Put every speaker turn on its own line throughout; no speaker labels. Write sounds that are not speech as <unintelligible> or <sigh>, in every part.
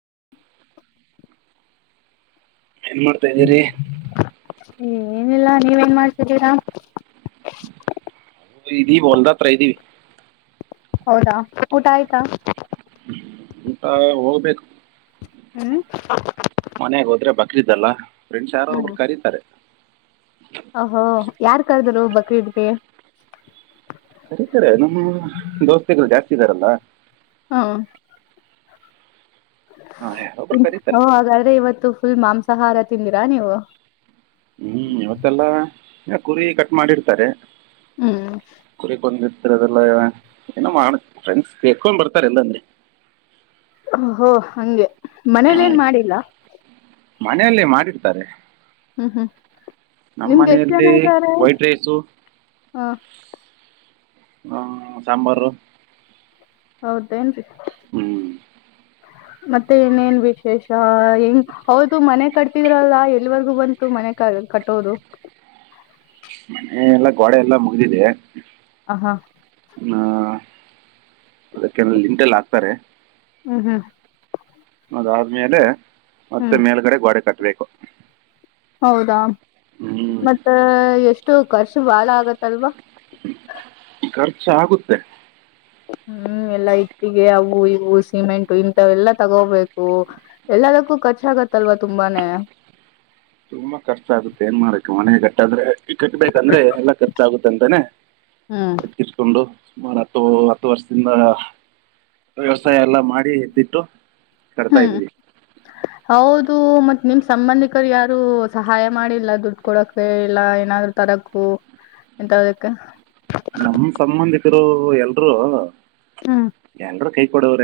<inaudible>
ಏನ್ ಮಾಡ್ತಾ ಇದೀರಿ
ಏನಿಲ್ಲ ನೀವೇನ್ ಮಾಡ್ತಿದ್ದೀರಾ
ಮೆಬಿ ಹೊಲ್ದ ಪ್ರದುವಿ
ಹೌದಾ ಊಟ ಆಯ್ತಾ
ಊಟಾ ಹೋಗ್ಬೇಕು
ಹ್ಮ್
ಮನೆಯಾಗ ಹೋದ್ರೆ ಬಕ್ರಿದ್ದಲ್ಲ ಫ್ರೆಂಡ್ಸ ಯಾರೋ ಒಬ್ರು ಕರೀತಾರೆ
ಹೋ ಹೋ ಯಾರ್ ಕರ್ದರು ಬಕರೀದಗೆ
ಕರಿತಾರೆ ನಮ್ಮ ದೋಸ್ತಿಗಳು ಜಾಸ್ತಿ ಇದ್ದಾರಲ್ಲ ಒಬ್ರು ಕರೀತಾರೆ
ಹೋ ಹಾಗಾದ್ರೆ ಇವತ್ತು ಫುಲ್ ಮಾಂಸ ಸಹಾರ ತಿಂದಿರಾ ನೀವು
ಹ್ಮ್ ಇವತ್ತೆಲ್ಲ ಕುರಿ ಕಟ್ ಮಾಡಿರ್ತಾರೆ
ಹ್ಮ್
ಕುರಿ ಬಂದ ಅತರದೆಲ್ಲ ಏನ್ ಮಾಡ ಫ್ರೆಂಡ್ಸ್ ತಕೊಂಡ್ ಬರ್ತಾರೆ ಎಂಗದ್ರೆ
ಹೋ ಹೋ ಹಂಗೆ ಮನೇಲಿ ಏನ್ ಮಾಡಿಲ್ಲ
ಮನೆಲ್ಲಿ ಮಾಡಿರ್ತಾರೆ
ಹ್ಮ್ ಹ್ಮ್
ನಮ್ಮ
ನಿಮ್ಗೆ ಎಷ್ಟ
ಮನೆಯಲ್ಲಿ
ಜನ ಇದ್ದಾರೆ
ವೈಟ್
ಹಾ
ಹ್ಮ ಸಾಂಬಾರು
ಹೌದು <unintelligible>
ಹ್ಮ್
ಮತ್ತೆ ಇನೇನ್ ವಿಶೇಷ ಹೆಂಗ್ ಹೌದು ಮನೆ ಕಡೆ ಕಟ್ಟಿದ್ರಲ್ಲ ಎಲ್ಲಿವರ್ಗೂ ಬಂತು ಮನೆ ಕ ಕಟ್ಟೋದು
ಮನೆ ಎಲ್ಲಾ ಗೋಡೆ ಎಲ್ಲಾ ಮುಗ್ದಿದೆ
ಹ ಹಾ
ಹಾ ಅದಕ್ಕೆ ಲಿಂಟೆಲ್ಲ ಹಾಕ್ತಾರೆ.
ಹ್ಮ್ ಹ್ಮ್
ಅದಾದ್ಮೇಲೆ ಮತ್ತೆ
ಹ್ಮ್
ಮೇಲ್ಗಡೆ ಗೋಡೆ ಕಟ್ಬೇಕು.
ಹೌದಾ
ಹ್ಮ್
ಮತ್ತ ಎಷ್ಟು ಕಷ್ಟ ಷ್ಟ ಬಾಳ ಆಗತ್ತಲ್ವಾ?
ಹ್ಮ ಖರ್ಚ ಆಗುತ್ತೆ.
ಹ್ಮ್ ಎಲ್ಲಾ ಇಟ್ಟಿಗೆ ಅವು ಇವು ಸಿಮೆಂಟು ಇಂತ ಎಲ್ಲಾ ತಗೋಬೇಕು ಎಲ್ಲದಕ್ಕೂ ಖರ್ಚಾಗತ್ತಲ್ವಾ ತುಂಬಾನೇ,
ತುಂಬಾ ಕಷ್ಟ ಆಗುತ್ತೆ ಏನ್ ಮಾಡಾರಕ್ಕೆ ಮನೆ ಗಟ್ಟಾದ್ರೆನನ್ನನ್ನ ಕಟ್ಬೇಕಂದ್ರೆ ಎಲ್ಲಾ ಖರ್ಚಾಗುತ್ತೆ ಅಂತಾನೆ
ಹ್ಮ್
ಎತ್ಕಿಿಸಕೊಂಡು. ಮರ ಹತ್ತು ಹತ್ತು ವರ್ಷದಿಂದ ವ್ಯವಸಾಯ ಎಲ್ಲ ಮಾಡಿದ್ವಿ ತ ಕಟ್ಟಾ
ಹ್ಮ್
ಇದ್ದೀವಿ
ಹೌದು ಮತ್ ನಿಮ್ ಸಂಬಂಧಿಕರು ಯಾರು ಸಹಾಯ ಮಾಡಿಲ್ಲ ದುಡ್ಡು ಕೊಡಕೆ ಇಲ್ಲ ಏನಾದ್ರು ತರಕು ಎಂತದಕ್ಕೆ
ನಮ್ಮ ಸಂಬಂಧಿಕರು ಎಲ್ರು
ಹ್ಮ್
ಎನ್ರೂ ಕೈ ಕೊಡವ್ರ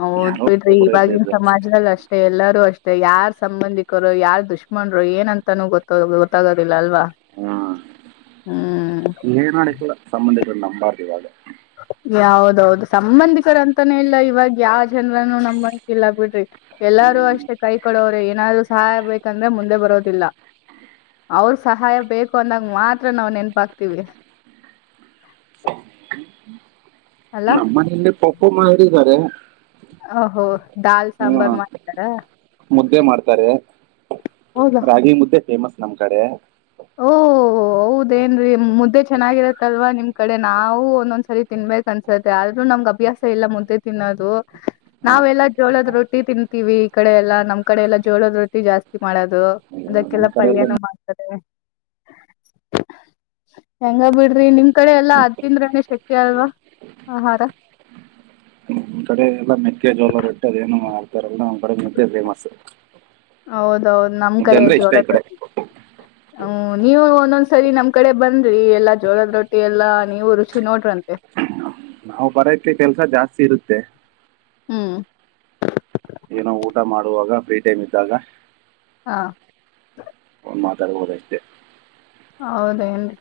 ಹೌದ್ ಬಿಡ್ರಿ ಇವಾಗಿವಾಗಿನ ಸಮಾಜದಲ್ಲಿ ಅಷ್ಟೇ ಎಲ್ಲಾರೂ ಅಷ್ಟೇ. ಯಾರ್ ಸಂಬಂಧಿಕರು ಯಾರ್ ದುಶ್ಮನ್ರು ಏನಂತಾನೂ ಗೊತ್ತ ಗೊತ್ತಾಗೋದಿಲ್ಲ ಅಲ್ವಾ
ಹ್ಮ
ಹ್ಮ್
ಏನ್ ಮಾಡೋಂಗಿಲ ಸಂಬಂಧಿ ನಂಬರ್ಧಿವಾಗ
ಹೌದಾದು ಸಂಬಂಧಿಕರ ಅಂತಾನೇ ಇಲ್ಲ ಇವಾಗ ಯಾವ ಜನರನು ನಂಬಂಗಿಲ ಬಿಡ್ರಿ ಎಲ್ಲಾರೂ ಅಷ್ಟೇ ಕೈ ಕೊಡೋವ್ರೆ ಏನಾದ್ರು ಸಹಾಯ ಬೇಕಂದ್ರೆ ಮುಂದೆ ಬರೋದಿಲ್ಲ ಅವ್ರ ಸಹಾಯ ಬೇಕು ಅಂದಾಗ ಮಾತ್ರ ನಾವು ನೆನಪಾಗ್ತೀವಿ. ಅಲ್ಲಾ
ನಮ್ಮ ಮನೆಯಲ್ಲಿ ಕೊಪ್ಪು ಮಾರ ಇದಿದ್ದಾರೆ. ಹ
ಅಹೋ ದಾಲ್ ಸಾಂಬಾರ್ ಮಾಡ್ತಾರ
ಮುದ್ದೆ ಮಾಡ್ತಾರೆ
ಹೌದಾ.
ರಾಗಿ ಮುದ್ದೆ ಫೇಮಸ್ ನಮ್ ಕಡೆ,
ಓ ಹೌದೇನ್ರೀ ಮುದ್ದೆ ಚೆನ್ನಾಗಿರತ್ತಲ್ವಾ ನಿಮ್ ಕಡೆ ನಾವು ಒಂದೊಂದ್ಸರಿ ತಿನ್ಬೇಕ ಅನ್ಸತ್ತೆ ಆದ್ರೂ ನಮ್ಗ್ ಅಭ್ಯಾಸ ಇಲ್ಲ ಮುದ್ದೆ ತಿನ್ನೋದು?
ಹಾ
ನಾವೆಲ್ಲಾ ಜೋಳದ ರೊಟ್ಟಿ ತಿನ್ ವಿ ಈ ಕಡೆ ಎಲ್ಲಾ ನಮ್ ಕಡೆ ಎಲ್ಲಾ ಜೋರೋದ ರೊಟ್ಟಿ ಜಾಸ್ತಿ ಮಾಡೋದು
ಅಯ್ಯೋ,
ಅದಕ್ಕೆಲ್ಲ
ನಮ್ ಕಡೆ
ಪಲ್ಯನು
ಎಲ್ಲ
ಮಾಡ್ತಾರೆ ಹೆಂಗ ಬಿಡ್ರಿ ನಿಮ್ ಕಡೆ ಎಲ್ಲಾ ಅದ ತಿಂದ್ರನೆೇ ಶಕ್ತಿ ಅಲ್ವಾ ಆಹಾರ
ನಿಮ್ ಕಡೆ ಎಲ್ಲ ಮೆಕ್ಕೆ ಜೋಲ ರಟ್ಟೆ ಅದೇನು ಲ್ಲ ಬಡ ಮುದೆ ಫೇಮಸ್
ಹೌದೌದು ನಮ್
ಮುದ್ದೆ
ಕಡೆ
ಅಂದ್ರೆ ಇಷ್ಟ ಈ
ಜೋಳದ
ಕಡೆ
ರೊಟ್ಟಿ ಹ್ಮ ನೀವು ಒಂದೊಂದ್ ಸರಿ ನಮ್ ಕಡೆ ಬಂದ ೀ ಎಲ್ಲಾ ಜೋರದ್ ರೊಟ್ಟಿ ಎಲ್ಲಾ ನೀವು ರುಚಿ ನೋಡ್ರಂತೆ
ನಾವು ಬರೋಕ್ಕ್ಕೆ ಕೆಲ್ಸ ಜಾಸ್ತಿ ಇರುತ್ತೆ
ಹ್ಮ್
ಏನೋ ಊಟ ಮಾಡುವಾಗ ಫ್ರೀ ಟೈಮ್ ಇದ್ದಾಗ
ಹಾ.
ಮಾತಾಡ್ಬಹುದಷ್ಟೇ.
ಹೌದೇನ್ರಿ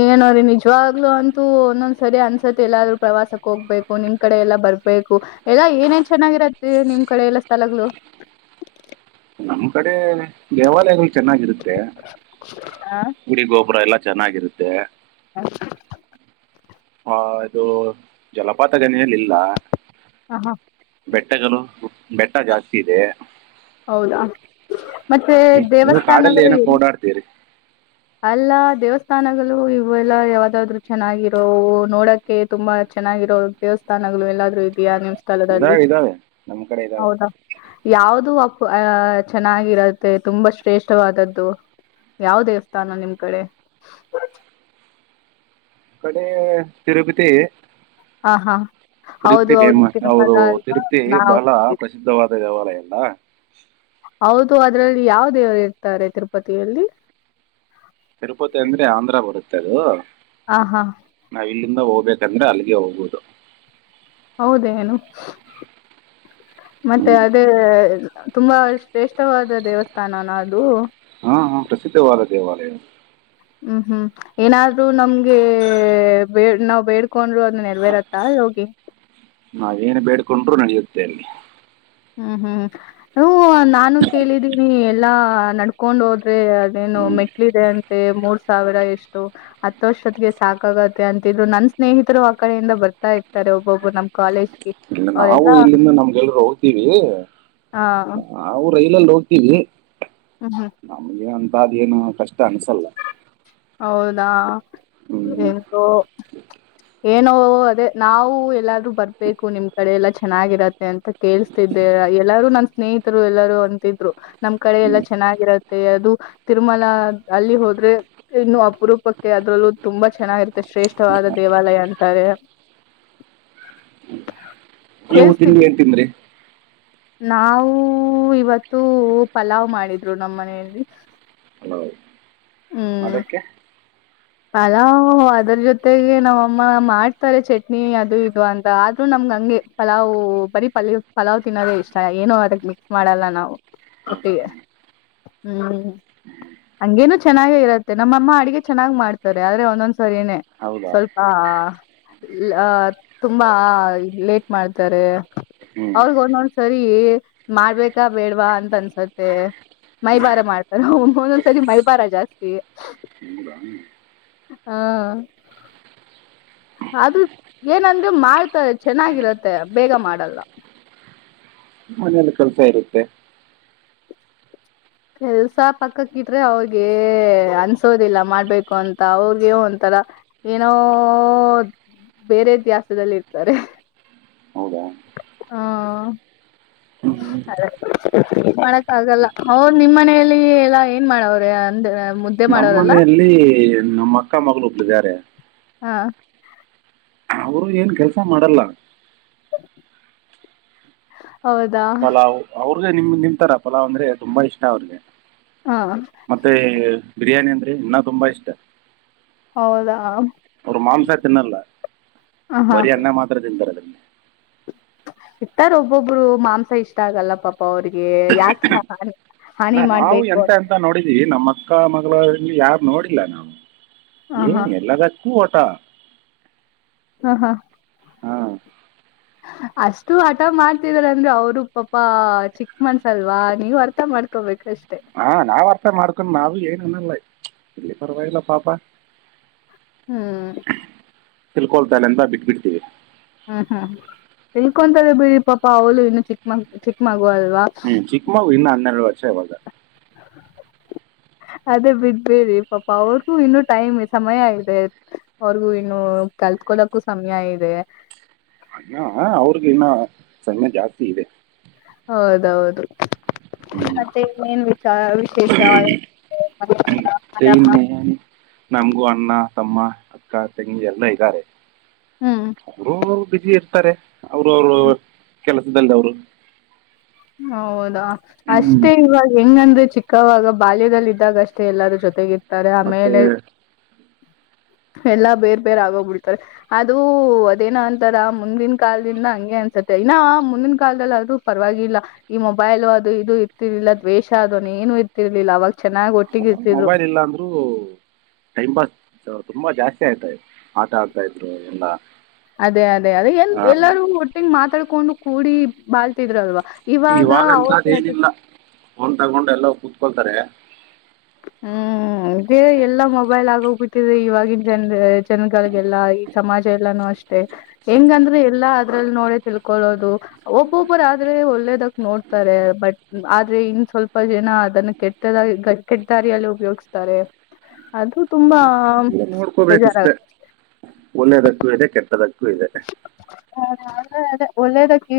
ಏನೋ್ರೀ ನಿಜವಾಗ್ಲುೂ ಅಂತೂ ಒಂದೊಂದ್ ಸರಿ ಅನ್ಸತ್ತ ಎಲ್ಲಾದ್ರೂ ಪ್ರವಾಸಕ್ ಹೋಗ್ಬೇಕು ನಿಮ್ ಕಡೆ ಎಲ್ಲಾ ಬರ್ಬೇಕು ಎಲ್ಲಾ ಏನೇನ್ ಚೆನ್ನಾಗಿರತ್ತರಿ ನಿಮ್ ಕಡೆ ಎಲ್ಲಾ ಸ್ಥಳಗಳು.
ನಮ್ಮ್ ಕಡೆ ದೇವಾಲಯಗಳು ಚೆನ್ನಾಗಿರುತ್ತೆ
ಹಾ
ಗುಡಿ ಗೊಪುರ ಎಲ್ಲಾ ಚೆನ್ನಾಗಿರುತ್ತೆ.
ಹ. <inaudible>
ಹಾ ಇದು ಜಲಪಾತಗಳೆಳಾ ಇಲ್ಲ.
ಹ ಹಾ.
ಬೆಟ್ಟಗಳು ಬೆಟ್ಟ ಜಾಸ್ತಿ ಇದೆ.
ಹೌದಾ ಮತ್ತೆ
ನೀ- ನೀವು ಕಾಡಲ್ಲಿ ಏನೋ
ದೇವಸ್ಥಾನಗಳುನು
ಓಡಾಡ್ತೀರಿ
<inaudible> ಅಲ್ಲ ದೇವಸ್. ಸ್ಥಾನಗಳು ಇವು ಎಲ್ಲ ಯಾವದಾದ್ರು ಚೆನ್ನಾಗಿರೋ ನೋಡಕ್ಕೆೆ ತುಂಬಾ ಚೆನ್ನಾಗಿರೋ ದೇವಸ್ಥಾನಗಳು ಎಲ್ಲಾದ್ರೂ ಇದೆಯ. ಸ್ಥದಲ್ಲಿ
ಇದಾವೆ ಇದಾವೆ ನಮ್ಮ ಕಡೆ ಇದಾವೆ
ಹೌದಾ ಯಾವ್ದು ಅ ಚೆನ್ನಾಗಿರತ್ತೆ ತುಂಬಾ ಶ್ರೇಷ್ಠವಾದದ್ದು ಯಾವ ದೇವಸ್ಥಾನ ನಿಮ್ ಕಡೆ
ಕಡೆ ತಿರುಪತಿ
ಹ ಹಾ ಹೌದು
ತಿರುಪ್ತಿ
ಹೌದು
ಫೇಮಸ್
ತಿರುಮಲ
ಹೌದು
ಅಲ್ವಾ
ತಿರುತಿ
ನಾವು
ಬಹಳ ಪ್ರಸಿದ್ಧವಾದ ದೇವಾಲಯ ಅಲ್ಲ
ಹೌದು ಅದ್ರಲ್ಲಿ ಯಾವ ದೇವರು ಇರ್ತಾರೆ ತಿರುಪತಿಯಲ್ಲಿ.
ತಿರುಪತಿ ಅಂದ್ರೆ ಆಂಧ್ರ ಬರುತ್ತೆ. ತದು
ಆ ಹಾ
ನಾವ ಇಲ್ಲಿಂದ ಹೋಗ್ಬೇಕ. ಯಕಂದ್ರೆ ಅಲ್ಲಿಗೆ ಹೋಗ್ೋುದು.
ಹೌದೇ ನು. ಮತ್ತೆ
ಹ್ಮ್
ಅದೇ ತುಂಬಾ ಶ್ರೇಷ್ಠವಾದ ದೇವಸ್ಥಾನನಾ ಅದು
ಹಾ ಹಾ ಪ್ರಸಿದ್ಧವಾದ ದೇವಾಲಯ.
ಹ್ಮ್ ಹ್ಮ್ ಏನಾದ್ರು ನಮ್ಗೆ ಬೇ ನಾವ್ ಬೇಡ್ಕೊಂಡರು ಅದ್ ನೆರವೇರತ್ತಾ ಹೋಗಿ.
ನಾವೇನ್ ಬೇಡ್ಕೊಂಡ್ರು ನಡೆಯುತ್ತೆ ಅಲ್ಲಿ.
ಹ್ಮ್ ಹ್ಮ್ ಹ ನಾನು ಕೇಳಿದ್ದೀನಿ ಎಲ್ಲಾ ನಡ್ಕೊಂಡ್ ಹೋದ್ ೇ ಅದೇನು
ಹ್ಮ್
ಮೆಟ್ಲಿದೆ ಅ ಮತ್ತ ಮೂರ್ ಸಾವಿರ ಎಷ್ಟು ಹತ್ತು ವರ್ಷ್ಟತ್ಿಗೆ ಸಾಕಾಗತ್ತೆ ಅಂತಿದ್ರು ನನ್ ಸ್ನೇಹಿತರು ಆ ಕಡೆಯಿಂದ ಬರ್ತಾ ಇರ್ತಾರೆ ಒಬ್ಬೊಬ್ರು ನಮ್ ಕಾಲೇಜ್ಗೆ
ಇಲ್ಲ ನಾವು
ಅವರೆಲ್ಲಾ
ಇಲ್ಲಿಂದ ನಮ್ಗೆಲ್ರರು.
ಹ ಹ್ಮ್
ನಾವು ರೈಲಲ್ಲಿ ಹೋಗ್ತೀವಿ.
ಹ್ಮ್
ನಮಗೆ ಅ ಅ ಏನು ಕಷ್ಟ ಅನ್ಸಲ್ಲ.
ಹೌದಾ.
ಹ್ಮ್
ಏನೋ ಅದೇ ನಾವು ಎಲ್ಲಾರೂ ಬರ್ಬೇಕು ನಿಮ್ ಕಡೆ ಎಲ್ಲಾ ಚೆನ್ನಾಗಿರತ್ತೆ ಅಂತ ಕೇಳ್ಸ್ತಿದ್ದೇ ಎಲ್ಲಾರೂ ನನ್ ಸ್ನೇಹಿತರು ಎಲ್ಲಾರೂ ಅಂತಿದ್ರು ನಮ್ ಕಡೆ ಎಲ್ಲಾ ಚೆನ್ನಾಗಿರತ್ತೆ ಅದು ತಿರುಮಲ ಅಲ್ಲಿ ಹೋದ್ರೆ ಇನ್ನು ಅಪರೂಪಕ್ಕೆ ಅದ್ರಲ್ಲೂ ತುಂಬಾ ಚೆನ್ನಾಗಿರುತ್ತೆ ಶ್ರೇಷ್ಠವಾದ ದೇವಾಲಯ ಅಂತಾರೆ
ನೀವು ತಿಂಡಿ ಏನ್ ತಿಂದ್ರಿ
ನಾವವು ಇವತ್ತು ಪಲಾವ್ ಮಾಡಿದ್ರು ನಮ್ಮ ಮನೆಯಲ್ಲಿ
ಹಲೋ
ಹ್ಮ್
ಅದಕ್ಕೆ
ಪಲಾವ್ ಅದರ ಜೊತೆಗೆ ನಮಮ್ಮ ಮಾಡ್ತಾರೆ ಚಟ್ನಿ ಅದು ಇದು ಅಂತ ಆದ್ರೂ ನಮ್ಗೆ ಹಂಗೆ ಪಲಾವ್ ಬರೀ ಪ್ ಪಲಾವ್ ತಿನ್ನೋದೇ ಇಷ್ಟ ಏನೋ ಅದಕ್ ಮಿಕ್ಸ್ ಮಾಡಲ್ಲ ನಾವು
ಹೌದಾ
ಒಟ್ಟಿಗೆ ಹ್ಮ್ ಹಂಗೇನು ಚೆನ್ನಾಗ ಇರತ್ತೆ ನಮ್ಮಮ್ಮ ಅಡಗೆ ಚೆನ್ನಾಗ್ ಮಾಡ್ತ ತಾರೆ ಆದ್ರೆ ಒಂದೊಂದ್ಸಾರಿನೆ
ಹೌದಾ
ಸ್ವಲ್ಪ ಅ ತುಂಬಾ ಲೇಟ್ ಮಾಡ್ತಾರೆ
ಹ್ಮ್
ಅವ್ರಗ ಒಂದೊಂದ್ಸರಿ ಮಾಡ್ಬೇಕಾ ಬೇಡ್ವಾ ಅಂತ ಅನ್ಸತ್ತೆ ಮೈಬಾರ ಮಾಡ್ತಾರ ಅವ ಒಂದೊಂದ್ಸರಿ ಮೈಬಾರ ಜಾಸ್ತಿ
ಹೌದಾ
ಹಾ ಅದು ಏನಂದ್ ಮಾಡ್ತಾಳ ಚೆನ್ನಾಗಿರತ್ತೆ ಬೇಗ ಮಾಡಲ್ಲ
ಮನೇೆಯಲ್ಲಿ ಕೆಲ್ಸ ಇರುತ್ತೆ
ಕೆಲ್ಸ ಪಕ್ಕಕ್ಕ ಇಟ್ರೆ ಅವ್ರಿಗೆ ಅನ್ಸೋದಿಲ್ಲ ಮಾಡ್ಬೇಕು ಅಂತ ಅವ್ರಗ ಒಂಥರ ಏನೋ ಬೇರೆ ದ್ಯಾಸದಲ್ಲಿ ಇರ್ತಾರೆ
ಹೌದಾ
ಹ್ಮ
ಹ್ಮ್.
ಅದ ಮಾಡಕ್ಕ ಆಗಲ್ಲ ಅವರು ನಿಮ್ ಮನಲಿ ಎಲ್ಲ ಏನ್ ಮಾಡವ್ರೆ ಅಂದ ಮುದ್ದೆ
ನಮ್ಮ
ಮಾಡೋರಲ್ಲ
ಮನೆಯಲ್ಲಿ ನಮ್ಮ ಅಕ್ಕ ಮಗಳು ಒಬ್ರ ಇದಾರೆ
ಹಾ
ಅವರುನು ಏನ್ ಕೆಲ್ಸ ಮಾಡಲ್ಲ
ಹೌದಾ
ಅವ ನಿಮ್ ನಿಮತರ ಪಲಾವ್ ಅಂದ್ರೆ ತುಂಬಾ ಇಷ್ಟ ಅವ್ರಿಗೆ
ಹ
ಮತ್ತೆ ಬಿರಿಯಾನಿ ಅಂದರಿ ಇನ್ ತುಂಬಾ ಇಷ್ಟ
ಹೌದಾ
ಅವರ ಮಾಂಸ ತಿನ್ನಲ್ಲ
ಹ ಹಾ
ಬರಿ ಅನ್ನ ಮಾತ್ರ ತಿಂತಾರೆ
ಇರ್ತರ ಒಬ್ಬೊಬ್ರು ಮಾಂಸ ಇಷ್ಟ ಆಗಲ್ಲ ಪಾಪ ಪ್ಪ ಅವ್ರಿಗೆ ಯಾಕೆ ಹ
ನಾ
ಹಾನಿ
ನಾವು
ಮಾಡ್ಬೇಕು
ಎಂತ
ಅಂತ
ಎಂತ ನೋಡಿದೀವಿ ನಮ್ಮ ಅಕ್ಕ ಮಗಳ ಯಾರು ನೋಡಿಲ್ಲ ನಾವು
ಹ
ಏ
ಹಾ
ಎಲ್ಲದಕ್ಕೂ ಒಂದ ತ್ತ
ಹಾ ಹಾ
ಹಾ
ಅಷ್ಟು ಹಠ ಮಾಡ್ತಿದಾರ ಅಂದ್ರೆ ಅವರು ಪಾಪಾ ಚಿಕ್ಕ ಮನಸ್ಸೆಲ್ಲಾ ನೀವ್ ಅರ್ಥ ಮಾಡ್ಕೊಬೇಕು
ಹಾ ನಾವ್ ಅರ್ಥ ಮಾಡ್ಕೊಂಡ್ ನಾವ್ ಲ್ಲ ಇಲ್ಲಿ ಪರವಾಗಿಲ್ಲ ಪಾಪಾ
ಹ್ಮ್
ತಿಳ್ಕೊಳ್ತಾಳೆ ಅಂತ ಬಿಟಿಬಿಡ್ತೀವಿ
ಹ್ಮ್ ಹ್ಮ್ ತಿಳ್ಕೊಂತದ ಬಿಡಿ ಪಾಪಾ ಅವಳ ಇನ್ನು ಚಿಕ್ಕ ಮ ಚಿಕ್ಕ ಮಗ
ಹ್ಮ್ ಚಿಕ್ಕ ಮಗು ಇನ್ನ ಹನ್ನೆರಡುವರೆ ಸಯ ಬಾ
ಅದೇ ಬಿಡಬೇಡಿ ಪಾಪಾ ಅವ್ರಗೂ ಇನ್ನು ಟೈಮ್ ಸಮಯ ಇದೆ ಅವ್ರಿಗೂ ಇನ್ನು ಕಲ್ತ್ಕೊಳಕ್ಕೂ ಸಮಯ ಇದೆ
ಅ ಅವ್ರಗ ಇನ್ನ ಸಣಯೆ ಜಾಸ್ತಿ ಇದೆ
ಹೌದೌದು ಆ
ಹ್ಮ್
ಮತ್ತೆ ಇನ್ನೇನ್ ವಿಚಾರ ವಿಶೇಷ ಮದ
ನ್ನ ನಮಗು ಅಣ್ಣ ತಮ್ಮ ಅಕ್ಕ ತಂಗಿ ಎಲ್ಲಾ ಇದ್ದಾರೆ
ಹ್ಮ್
ಹ ಇರ್ತಾರೆ ಅವರು ಅವರು ಕೆಲಸದಲ್ಲ ಅವ್ರು
ಹೌದಾ ಅಷ್ಟೇ ಇವಾಗ ಹೆಂಗಂದ್ರೆ ಚಿಕ್ಕವಾಗ ಬಾಲ್ಯದಲ್ಲಿ ಇದ್ದಾಗ ಅಷ್ಟೆ ಎಲ್ಲರೂ ಜೊತೆಗಿ ತ್ತಾರೆ
ಮತ್ತೆ
ಆಮೇಲೆ ಎಲ್ಲಾ ಬೇರ್ ಬೇರ್ ಆಗೋಗ್ಬಿಡ್ತಾರೆ ಅದು ಅದೇನ ಅಂತಾರ ಮುಂದಿನ ಕಾಲದಿಂದ ಹಂಗೆ ಅನ್ಸತ್ತೆ ಇನ್ನ ಮುಂದಿನ ಕಾಲದಲ್ಲಿ ಆದ್ರೂ ಪರವಾಗಿಲ್ಲ ಈ ಮೊಬೈಲ್ ಅದು ಇದು ಇರ್ತಿರ್ಲಿಲ್ಲ ದ್ವೇಷ ಅದು ಏನು ಇರ್ತಿರ್ಲಿಲ್ಲ ಅವಾಗ. ಚೆನ್ನಾಗ್ ಒಟ್ಟಿಗೆ
ಹ
ಇರ್ತಿದ್ರು
ಮೊಬೈಲ್ ಇಲ್ಲ ಅಂದ್ರರು ಟೈಮ್ ಪಾಸ್ ತುಂಬಾ ಜಾಸ್ತಿ ಆಯ್ತಾ ಆಟ ಆಡ್ತಾ ಇದ್ರು ಎಲ್ಲ.
ಅದೇ ಅದೇ ಅದೇ ಎ
ಆ,
ಎಲ್ಲಾರೂ ಒಟ್ಟಿಗೆ ಮಾತಾಡ್ಕೊಂಡು ಕೂಡಿ ಬಾಳ್ ಇದಿದ್ರಲ್ವಾ
ಇವಾಗಂತ್ದ್ ಏನಿಲ್ಲ ಅವ್ನ್ ತಗೊಂಡ ಎಲ್ಲ ಕೂ ಕೊಳ್ತಾರೆ
ಹ್ಮ್ ಎಲ್ಲಾ ಮೊಬೈಲ್ ಆಗೋಗ್ಬಿಟ್ಟಿದೆ ಇವಾಗಿನ ಜನ್ ಜನಗಳಿಗೆಲ್ಲಾ ಈ ಸಮಾಜ ಎಲ್ಲಾನು ಅಷ್ಟೆ ಹೆಂಗಂದ್ರೆ ಎಲ್ಲಾ ಅದ್ರಲ್ಲಿ ನೋಡ ತಿಳ್ಕೊಳ್ಳೋದು ಒಬ್ಬೊಬ್ಬರ ಆದ್ರೆ ಒಳ್ಳೇದಕ್ ನೋಡ್ತಾರೆ ಬಟ್ ಆದ್ರೆ ಇನ್ ಸ್ವಲ್ಪ ಜನ ಅದನ್ನ ಕೆಟ್ಟದಾಗ ಕೆಟ್ಟ ದಾರಿಯಲ್ಲಿ ಉಪಯೋಗಿಸ್ತಾರೆ ಅದು ತುಂಬಾ ಬೇಜಾರಾಗ
ನೋಡ್ಕೋಬೇಕಷ್ಟೆ ಒಳ್ಳೆದಕ್ಕೂ ಅದಕ್ಕೆ ಅದಕ್ಕೂ ಇದೆ
ಹ ಒಳ್ಳೇದಕ್ಕೆ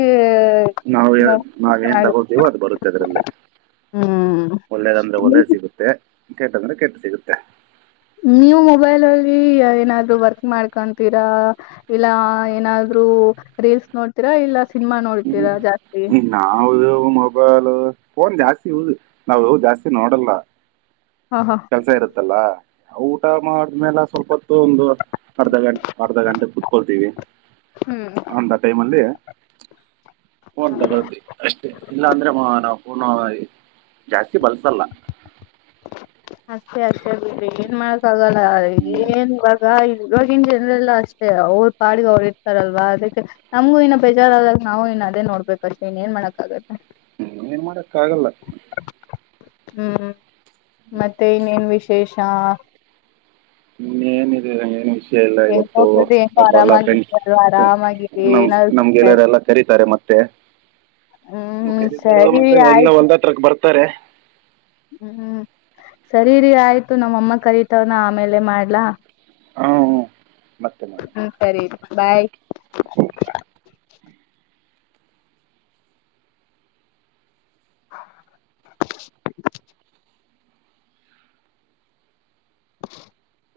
ನಾವು
ನೋಡ್
ನಾವೇನ್
ಚೆನ್ನಾಗಿ
ತಗೋತೀವೋ ಅದು ಬರುತ್ತೆ ಅದ್ರಲ್ಲಿ
ಹ್ಮ್
ಒಳ್ಳೇದಂದ್ರೆ ಒಳ್ಳೇದ ಸಿಗುತ್ತೆ. ಕೆಟ್ಟಂದ್ರೆ ಕೆಟ್ಟು ಸಿಗುತ್ತೆ.
ನಿವು ಮೊಬೈಲ್ ಹ ಏನಾದ್ರು ವರ್ಕ್ ಮಾಡ್ಕೊತೀರಾ ಇಲ್ಲ ಏನಾದ್ರು ರೀಲ್ಸ್ ನೋಡ್ತೀರಾ ಇಲ್ಲ. ಸಿನಿಮಾ ನೋಡ್ತೀರಾ ಜಾಸ್ತಿ
ಹ್ಮ ನಾವುದ ಮೊಬಲ್ ಫೋನ್ ಜಾಸ್ತಿ ಯಸ್ ನಾವು ಹ ಜಾಸ್ತಿ ನೋಡಲ್ಲ.
ಹ ಹ
ಕೆಲ್ಸ ಇರುತ್ತಲ್ಲ ಊಟ ಮಾಡ್ಮೇಲೆ ಸ್ವಲ್ಪತ್ತು ಒಂದು ಅರ್ಧ ಗಂಟೆ ಅರ್ಧ ಗಂಟೆ ಕುೂತ್ಕೊಳ್ತೀವಿ
ಹ್ಮ್
ಅಂದ ಟೈಮ್ಲ್ಲಿವಿ ಅಷ್ಟೇ ಇಲ್ಲಾ ಅಂದ್ರೆ ನಾವು ಅವನು ಜಾಸ್ತಿ ಬಳಸಲ್ಲ.
ಅತ ಅ ಏನ್ ಮಾಡಕ್ಕ ಆಾಗಲ್ಲ
ಹ್ಮ್,
ಏನ್ ಇವಾಗ ಇ ಇವವಾಗಿನ್ ಜನರೆಲ್ಲ ಅಷ್ಟ ಅ ಅವ್ರ ಪಾಗ ಅವ್ರು ಇರ್ತಾರಲ್ವಾ ಅದಕ್ಕೆ ನಮಗೂ ಇನ್ನ ಬೇಜಾರ ಆದಾಗ ನಾವು ಇನ್ನು ಅದೇ ನೋಡ್ಬೇಕಷ್ಟ ಇನ್ನ ಏನ್ ಮಾಡಕ್ ಆಾಗತ್ತೆ
ಹ ಮೇನು ಮಾಡರಕ್ಕ ಆಾಗಲ್ಲ
ಹ್ಮ್ ಮತ್ತೆ ಇನ್ೇನ್ ವಿಶೇಷ? ಹಾ
ಹ್ಮ ಏನ್ ಇದೀರಾ ಏನ್ ವಿಷಯ? ಎಲ್ಲ
ಹೆಂಗ
ಇವತ್ತು
ಹೋಗ್ಬಿಟ್ಟು ಹೆಂಗೋ
ಒಬ್ಬ ಎಲ್ಲ ಫೆಂಡ್
ಆರಾಮಾಗಿಲ್ವಾ ಆರಾಮಾಗಿರಿ
ನಮ
ಏನಾದ್ರು
ನಮ್ಗೆಗೆಲ್ಲರೆ ಎಲ್ಲ ಕರೀತಾರೆ ಮತ್ತೆ
ಹ್ಮ್
ಕ ಮ
ಸರಿ
ಎಲ್ಲ
ಆಯ್ತು
ಒದ ಹತ್ರಕ್ಕೆ ಬರ್ತಾರೆ.
ಹ್ಮ್ ಸರಿೀರಿ ಆಯ್ತು ನಮ್ಮಮ್ಮ ಕರತವನ ಆಮೇಲೆ ಮಾಡ್ಲಾ
ಹಾ ಮತ್ತೆ ಮಾಡಿ
ಹ್ಮ್ ಸರಿ ಬಾಯ್? <unintelligible>